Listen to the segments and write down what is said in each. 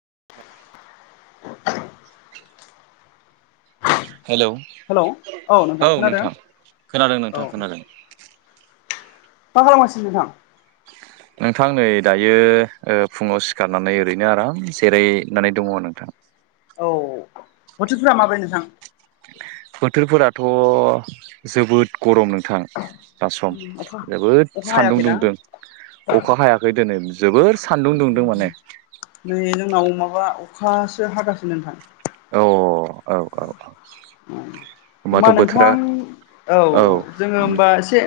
[inaudible] Hello? औ नोंथां खोनादों औ नोंथां खोनादों। मा खालामगासिनो नोंथां? नोंथां नै दायो ओ फुङाव सिखारनानै ओरैनो आराम जेरायनानै दङ नोंथां। औ बोथोरफोरा माब्रै नोंथां? बोथोरफोराथ' जोबोद गरम नोंथां। सम अखा जोबोद अखा सान्दुं हायाखैना दुंदों। अखा हायाखै दोनै जोबोर सान्दुं दुंदों माने। नै जोंनाव माबा अखासो हागासिनो नोंथां। औ औ औ औ। होमबा नोंथां औ जोङो होनबा एसे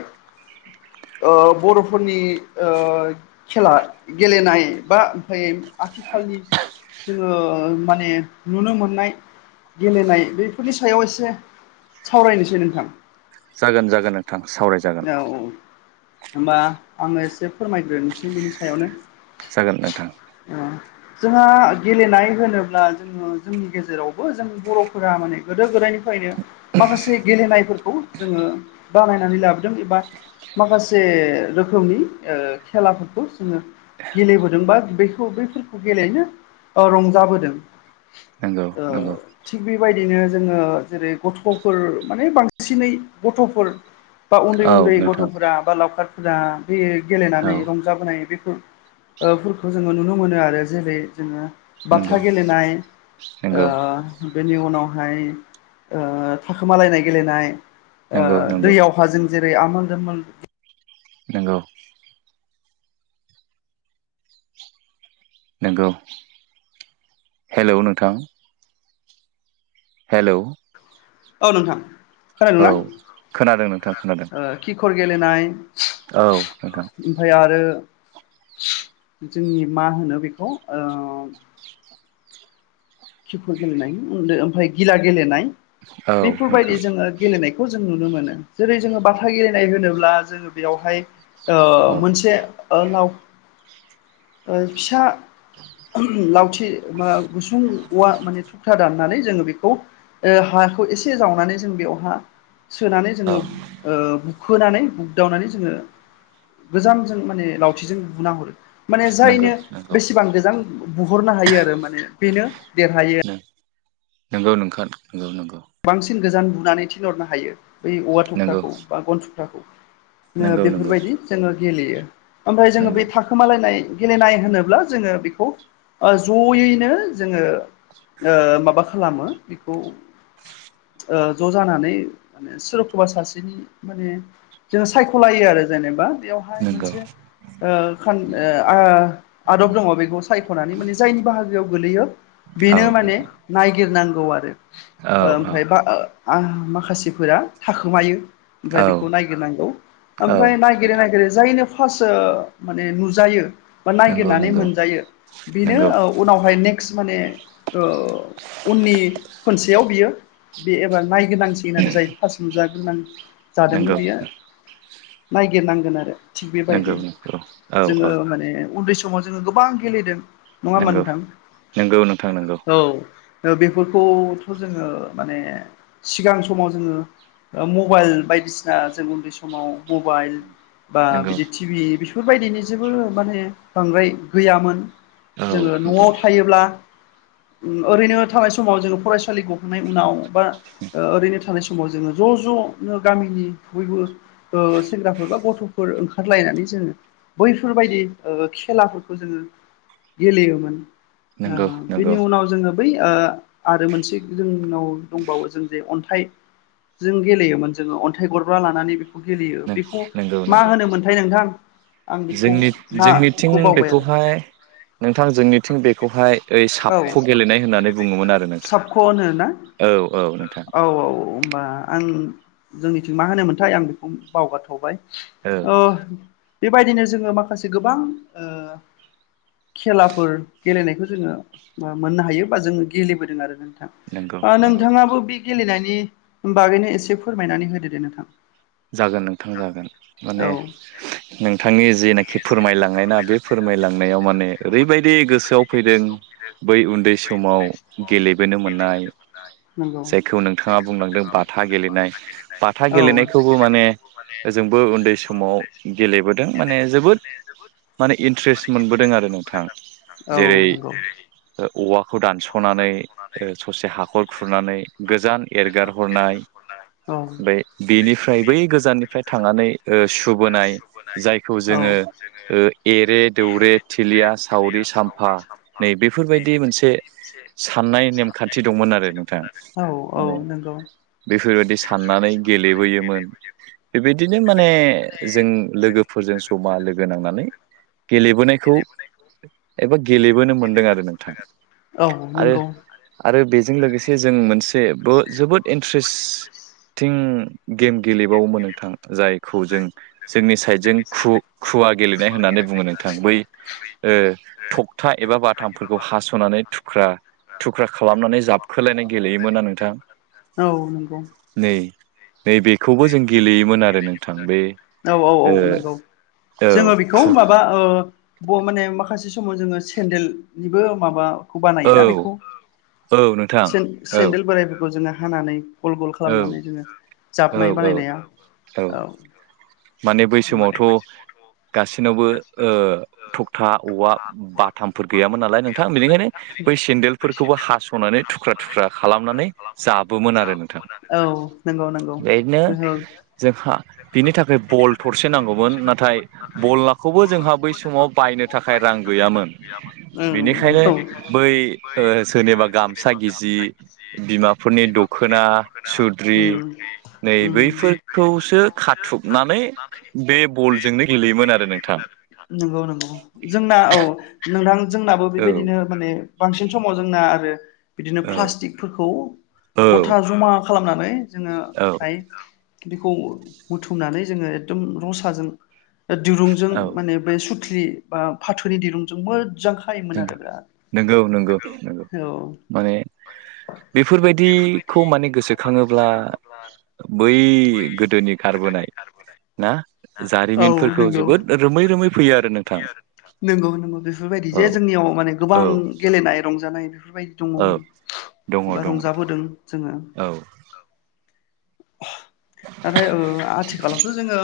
[inaudible] ओ बर'फोरनि ओ खेला गेलेनाय बा ओमफाय आथिखालनि जोङो माने नुनो मोननाय गेलेनाय बै फोरनि सायाव एसे सावरायनोसै नोंथां। जागोन जागोन नोंथां सावरायजागोन। औ होमबा आङो एसे फोरमायग्रोनिसै बेनि सायावनो। जागोन नोंथां। जोंहा गेलेनाय होनोब्ला, जोङो जोंनि गेजेरावबो जों बर'फोरा माने गोदो गोदायनिफायनो माखासे गेलेनायफोरखौ जोङो बानायनानै लाब दों एबा माखासे रोखोमनि ओ खेलाफोरखौ जोङो गेलेबोदों बा बेखौ बैफोरखौ गेलेनो ओ रंजाबोदों। नंगौ ओ नंगौ थिग बेबाय बिनो जोङो जेरै गथ'फोर माने बांसिनै गथ'फोर बा उन्दै औ उन्दै नोंथां गथ'फोरा बा लावखारफोरा बै औ गेलेनानै रंजाबोनाय बैफो ओ फोरखो जोङो नुनो मोनो आरो जेरै जोङो बाथा नंगौ गेलेनाय नंगौ ओ बेनि उनावहाय ओ थाखोमालायनाय गेलेनाय ओ नंगौ नंगौ दैयाव जेरै आमोल दोमोल नोंगौ। नंगौ हेलौ नोंथां हेलौ औ नोंथां औ खोनादोंना? खोनादों नोंथां खोनादों ओ खिखर गेलेनाय औ नोंथां ओमफाय आरो जोंनि मा होनो बेखौ ओ खिखर गेलेनाय ओनदो ओमफाय गिला गेलेनाय औ नोंथां बेफोरबायदि जोङो गेलेनायखौ जों नुनो मोनो जेरै जोङो बाथा गेलेनाय होनोब्ला जोङो बेयावहाय ओ औ मोनसे ओ लाव ओ फिसा ओम लावथि मा गुसुं उवा माने थुख्रा दाननानै जोङो बेखौ ओ हाखौ एसे जावनानै जों बेवहा सोनानै औ जोङो ओ बुख खोनानै बुगदावनानै जोङो गोजानजों माने लावथिजों बुना हरो माने नंगौ जायनो नंगौ बेसेबां गोजां बु-बु-बुहरनो हायो आरो माने बे देरहायो। नंगौ नोंखान न नंगौ। बांसिन गोजान बुनानै थिनहरनो हायो बै औवा नंगौ थुख्राखौ बा गन थुख्राखौ ओङो नंगौ नंगौ नंगौ बेफोरबायदि जोङो गेलेयो ओमफाय जोङो बै नंगौ थाखोमालायनाय गेलेनाय होनोब्ला जोङो बेखौ ओ जयैनो जोङो ओ माबा खालामो बेखौ ओ ज जानानै माने सोरखौबा सासेनि माने जोङो सायखलायो आरो जेनेबा बेयावहाय नंगौ मोनसे ओ खान ओ आ आदब दङ बेखौ सायखनानै माने जायनि बाहागोआव गोलैयो औ बेनो माने नायगिरनां गौ आरो औ ओ ओमफाय बा ओ आ माखासेफोरा थाखोमायो ओमफ्राय औ बेखौ नायगिरनायआव औ ओमफ्राय नायागिरै नायागिरै जायनो फार्स्ट ओ माने नुजायो बा नंगौ नायागिरनानै नंगौ मोनजायो बेनो नंगौ ओ उनावहाय नेक्स्ट माने ओ उननि खोनसे याव बियो बे एबार नायगिरनांसिगोन आरो जाय फास्ट नुजाग्रोनां जादोंमोन नंगौ बेयो नायगिरनांगोन आरो थिग नंगौ बेबायदि नंगौ औ जोङो औ माने उन्दै समाव जोङो गोबां गेलेदों नङा होनबा नंगौ नोंथां? नंगौ नोंथां नंगौ औ ओ बेफोरखौ [unintelligible] जोङो माने सिगां समाव जों मबाइल बायदिसिना जों उन्दै समाव मबाइल बा नंगौ बिदि टिभि बि बेफोरबायदिनि जेबो माने बांद्राय गैयामोन। औ जोङो नोंथां न'आव थायोब्ला ओरैनो थानाय समाव जोङो फरायसा गखनाय उनाव बा ओरैनो थानाय समाव जोङो ज' ज'नो गामिनि बयबो सेंग्राफोर बा गथ'फोर ओंखारलायनानै जोङो बैफोरबायदि खेलाफोरखौ जोङो गेलेयोमोन। नंगौ नंगौ बिनि उनाव जोङो बै आरो मोनसे। जोंनाव दंबावो जों जे अन्थाइजों गेलेयोमोन जोङो अन्थाइ गरब्रा लानानै बे गेलेयो बेखौ नंगौ मा नंगौ होनोमोनथाय नोंथां? आं बेखौ जोंनि जोंनिथिं नाखौ बावबाय आरो बेखौहाय नोंथां जोंनिथिं बेखौहाय ओइ औ साबख' गेलेनाय होननानै बुङोमोन आरो नोंथां। साबख' होनो ना औ औ नोंथां औ औ। बा आं जोंनिथिं मा होनोमोनथाय आं बेखौ बावगारथ'बाय। औ बेबायदिनो जोङो माखासे गोबां खेलाफोर गेलेनायखौ जोङो मोननो हायो बा जोङो गेलेबोदों आरो। नंगौ नंगौ नोंथाङाबो बे गेलेनायनि बागैनो एसे फोरमायनानै होदो दे नोंथां जागोन नोंथां जागोन माने औ नोंथांनि जेनाखि फोरमायलांनाय ना बे फोरमायलांनायाव माने ओरैबायदि गोसोआव फैदों बै उन्दै समाव गेलेबोनो मोननाय नंगौ जायखौ नोंथाङा बुंलांदों बाथा गेलेनाय बाथा औ गेलेनायखौ [inaudible] उन्दै समाव गेलेबोदों माने जोबोद माने इन्ट्रेस्ट मोनबोदों आरो नोंथां। औ जेरै नंगौ औवाखौ दानस'नानै ससे हाखर खुरनानै गोजान एरगार हरनाय औ बे बेनिफ्राय बै गोजाननिफ्राय थांनानै सुबुबोनाय जायखौ औ जोङो एरे दौरे थिलिया सावरि सामफा नै बेफोरबायदि मोनसे स नाय नेमखान्थि दंमोन आरो नोंथाङ औ औ नंगौ बेफोरबायदि साननानै गेलेबोयोमोन बेबायदिनो माने जों लोगोफोरजों जमा लोगो नांनानै गेलेबोनाय। बे खौ एबा गेलेबोनो मोनदों आरो नोंथां औ आरो नंगौ आरो बे जों लोगोसे जों मोनसेबो जोबोद इन्ट्रेस्ट [inaudible] गेम गेलेबावोमोन नोंथां जायखौ जों जोंनि साइडजों खु खुवा गेलेनाय होननानै बुङो नोंथां बै थखथा एबा बाथामफोरखौ हास'नानै थुख्रा थुख्रा खालामनानै जाबखोलायनाय गेलेयोमोन आ नोंथां नोंगौ नैबेखौबो जों गेलेयोमोन आरो नोंथां बे औ औ औ नंगौ औ जोङो बेखौ खु माबा माने माखासे समाव जोङो सेन्देलनिबो माबा खौ औ बानायोना बेखौ औ नोंथां औ सेन्देल बोराइफोरखौ जोङो हानानै गल गल औ खालामनानै जोङो औ जाबनाय औ बानायनाया औ माने बै समावथ' गासिनावबो थखथा औवा बाथामफोर गैयामोन नालाय नोंथां बिनिखायनो बै सेन्देलफोरखौबो हास'नानै थुख्रा थुख्रा खालामनानै जाबोमोन आरो नोंथां नंगौ औ नंगौ नंगौ बेनो गोहो जोंहा बिनि थाखाय बल थरसे नांगौमोन नाथाय बल नाखौ बै समाव बायनो थाखाय रां गैयामोन ओं बेनिखायनो नोंगौ बै जेनेबा गामसा गिजि बिमाफोरनि दखना सुद्रि उम नै उम बैफोरखौसो खाथुबनानै बे बलजोंनो गेलेयोमोन आरो नोंथां नंगौ नंगौ जोंना औ नोंथां जोंनाबो औ बेबायदिनो माने बांसिन समाव जोंना आरो बिदिनो औ प्लास्टिकफोरखौ औ गथा जमा खालामनानै जोङो औ ओमफ्राय बेखौ बुथुमनानै जोङो एकदम रसाजों दिरुंजों औ माने बे सुथलि बा फाथोनि दिरुंजों म नंगौ नंगौ नंगौ औ माने बेफोरबायदिखौ माने गोसोखाङोब्ला बै गोदोनि गारबोनाय ना औ जारिमिनफोरखौ नंगौ जोबोद रो नंगौ नंगौ बेफोरबायदि जे औ जोंनियाव माने औ गोबां गेलेनाय रंजानाय। बेफोरबायदि औ दङमोन दङ बा दङ रंजाबोदों जोङो। औ नाथाय ओ आथिखालावथ' जोङो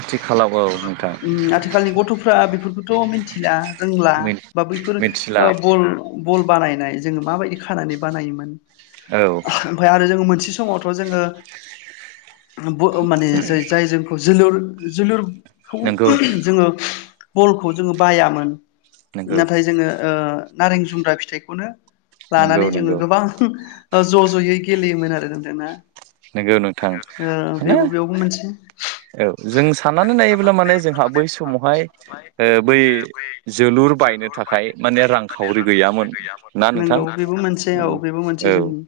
आथिखालाव औ नोंथां आथिखालनि गथ'फ्रा बेफोरखौथ' मिथिला रोंला बा बैफोर ओ मिथिला बल बल बानायनाय जोङो माबायदि खानानै बानायोमोन औ ओमफ्राय आरो जोङो मोनसे समावथ' जोङो ब माने ज जाय जोंखौ जोलुर जोलुरखौ नंगौ जोङो बलखौ जोङो बायामोन नंगौ नाथाय जोङो ओ नारें जुमब्रा फिथाइखौनो नंगौ लानानै जोङो नंगौ गोबां ज' ज'यै गेलेयोमोन आरो नोंथांना। नोंगौ नोंथां माने बेयावबो मोनसे औ जों साननानै नायोब्ला माने जोंहा बै समावहाय ओ बै जोलुर बायनो थाखाय माने रांखावरि गैयामोन। ना नोंथां नंगौ बेबो मोनसे औ माने बेबो मोनसे औ जोंनि।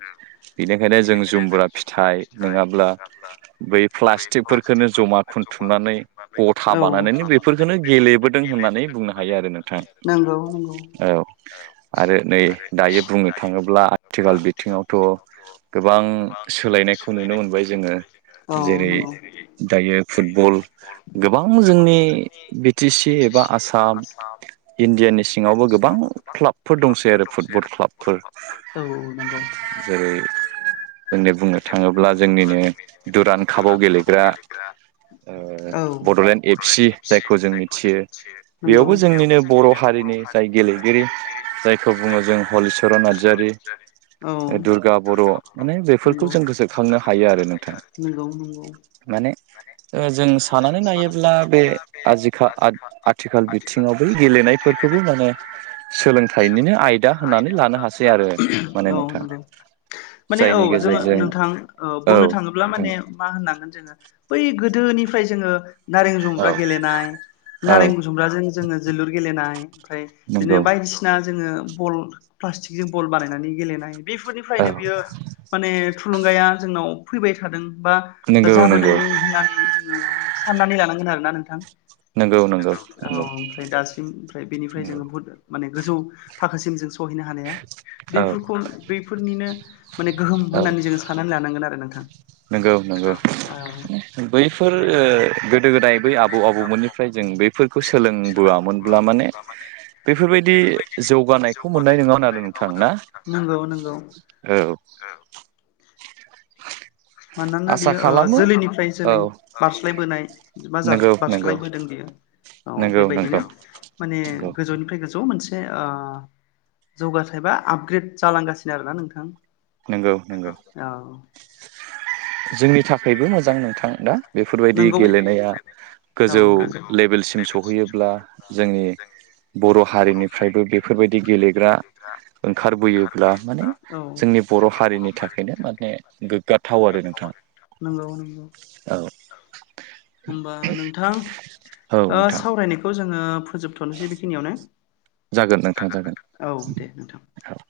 बेनिखायनो जों जुमबा फिथ फिथाइ नङाब्ला बै प्लास्टिकखोनो जमा खुथुमनानै औ गथाब बानायनानै बेफोरखौनो गेलेबोदों होननानै बुंनो हायो आरो नोंथां नंगौ नंगौ औ। आरो नै दायो बुंनो थाङोब्ला आथिखाल बिथिङावथ' गोबां सोलायनायखौ नुनो मोनबाय जोङो। औ जेरै नंगौ दायो फुटबल गोबां जोंनि बि टि सि एबा आसाम इण्डियानि सिङावबो गोबां क्लाबफोर दंसै आरो फुटबल क्लाबफोर औ नंगौ जेरै [unintelligible] होननानै बुंनो थाङोब्ला जोंनिनो दुरान कापाव गेलेग्रा ओ बड'लेण्ड एफ एफ सि जायखौ जों मिथियो नगौ बेयावबो जोंनिनो बर' हारिनि जाय गेलेगिरि जायखौ बुङो जों हलिचरन नार्जारि दुर्गा बर' माने बे नोंगौ नोंगौ नोंगौ। माने ओ जों सानानै नायोब्ला बे आजिखा आथिखाल बिथिङावबो गेलेनायफोरखौबो माने सोलोंथाइ बिनिनो आयदा होनानै लानो हासै आरो औ माने नोंथां। नंगौ माने जायनि औ। जोङो गेजेरजों नोंथां ओ औ बुंनो थाङोब्ला माने नोंथां मा होननांगोन जोङो बै गोदोनिफ्राय जोङो नारें औ जुमब्रा गेलेनाय औ नारें गुसुमब्राजों जोङो जोलुर गेलेनाय ओमफ्राय बिदिनो नंगौ बायदिसिना जोङो बल पस्टिक जों बल बानायनानै गेलेनाय औ बेफोरनिफ्रायनो बियो माने थुलुंगाया जोंनाव फैबाय थादों बा नंगौ जाबोदों नंगौ होननानै जोङो जानांगोन आरो ना नोंथां। नंगौ नंगौ औ नंगौ ओमफ्राय दासिम ओमफ्राय बेनिफ्राय नंगौ जोङो बुहुद माने गोजौ थाखोसिम जों सहैनो हानाया औ बेफोरखौ बेफोरनिनो माने गोहोम होननानै जोंङो साननानै लानांगोन आरो नोंथां। नोंगौ नोंगौ औ बैफोर ओ गोदो गोदाय बै आबौ आबौमोननिफ्राय जों बैफोरखौ सोलोंबोयामोनब्ला माने बेफोरबायदि जौगानायखौ मोननाय नङामोन आरो नोंथां ना? नंगौ नंगौ औ। मानोना आसा बेयो ओ खालामो जोलैनिफ्राय औ जोलै बारस्लायबोनाय बा जार नंगौ नंगौ बारस्लायबोदों बियो औ नंगौ नंगौ बेबायदिनो माने नंगौ गोजौनिफ्राय गोजौ माबा मोनसे ओ जौगाथाय बा आपग्रेद जालांगासिनो आरो ना नोंथां। नोंगौ नोंगौ। औ जोंनि थाखायबो मोजां नोंथां दा बेफोरबायदि नंगौ गेलेनाया। औ गोजौ नंगौ लेभेलसिम सौहैयोब्ला जोंनि बर' हारिनिफ्रायबो बेफोरबायदि गेलेग्रा ओंखारबोयोब्ला माने औ जोंनि बर' हारिनि थाखायनो माने गोग्गाथाव आरो नों नोंगौ नोंगौ। होमबा नोंथां औ ओ नोंथां सावरायनायखौ जों ओ फोजोबथ'नोसै बेखिनियावनो। जागोन नोंथां जागोन औ दे नोंथां। थां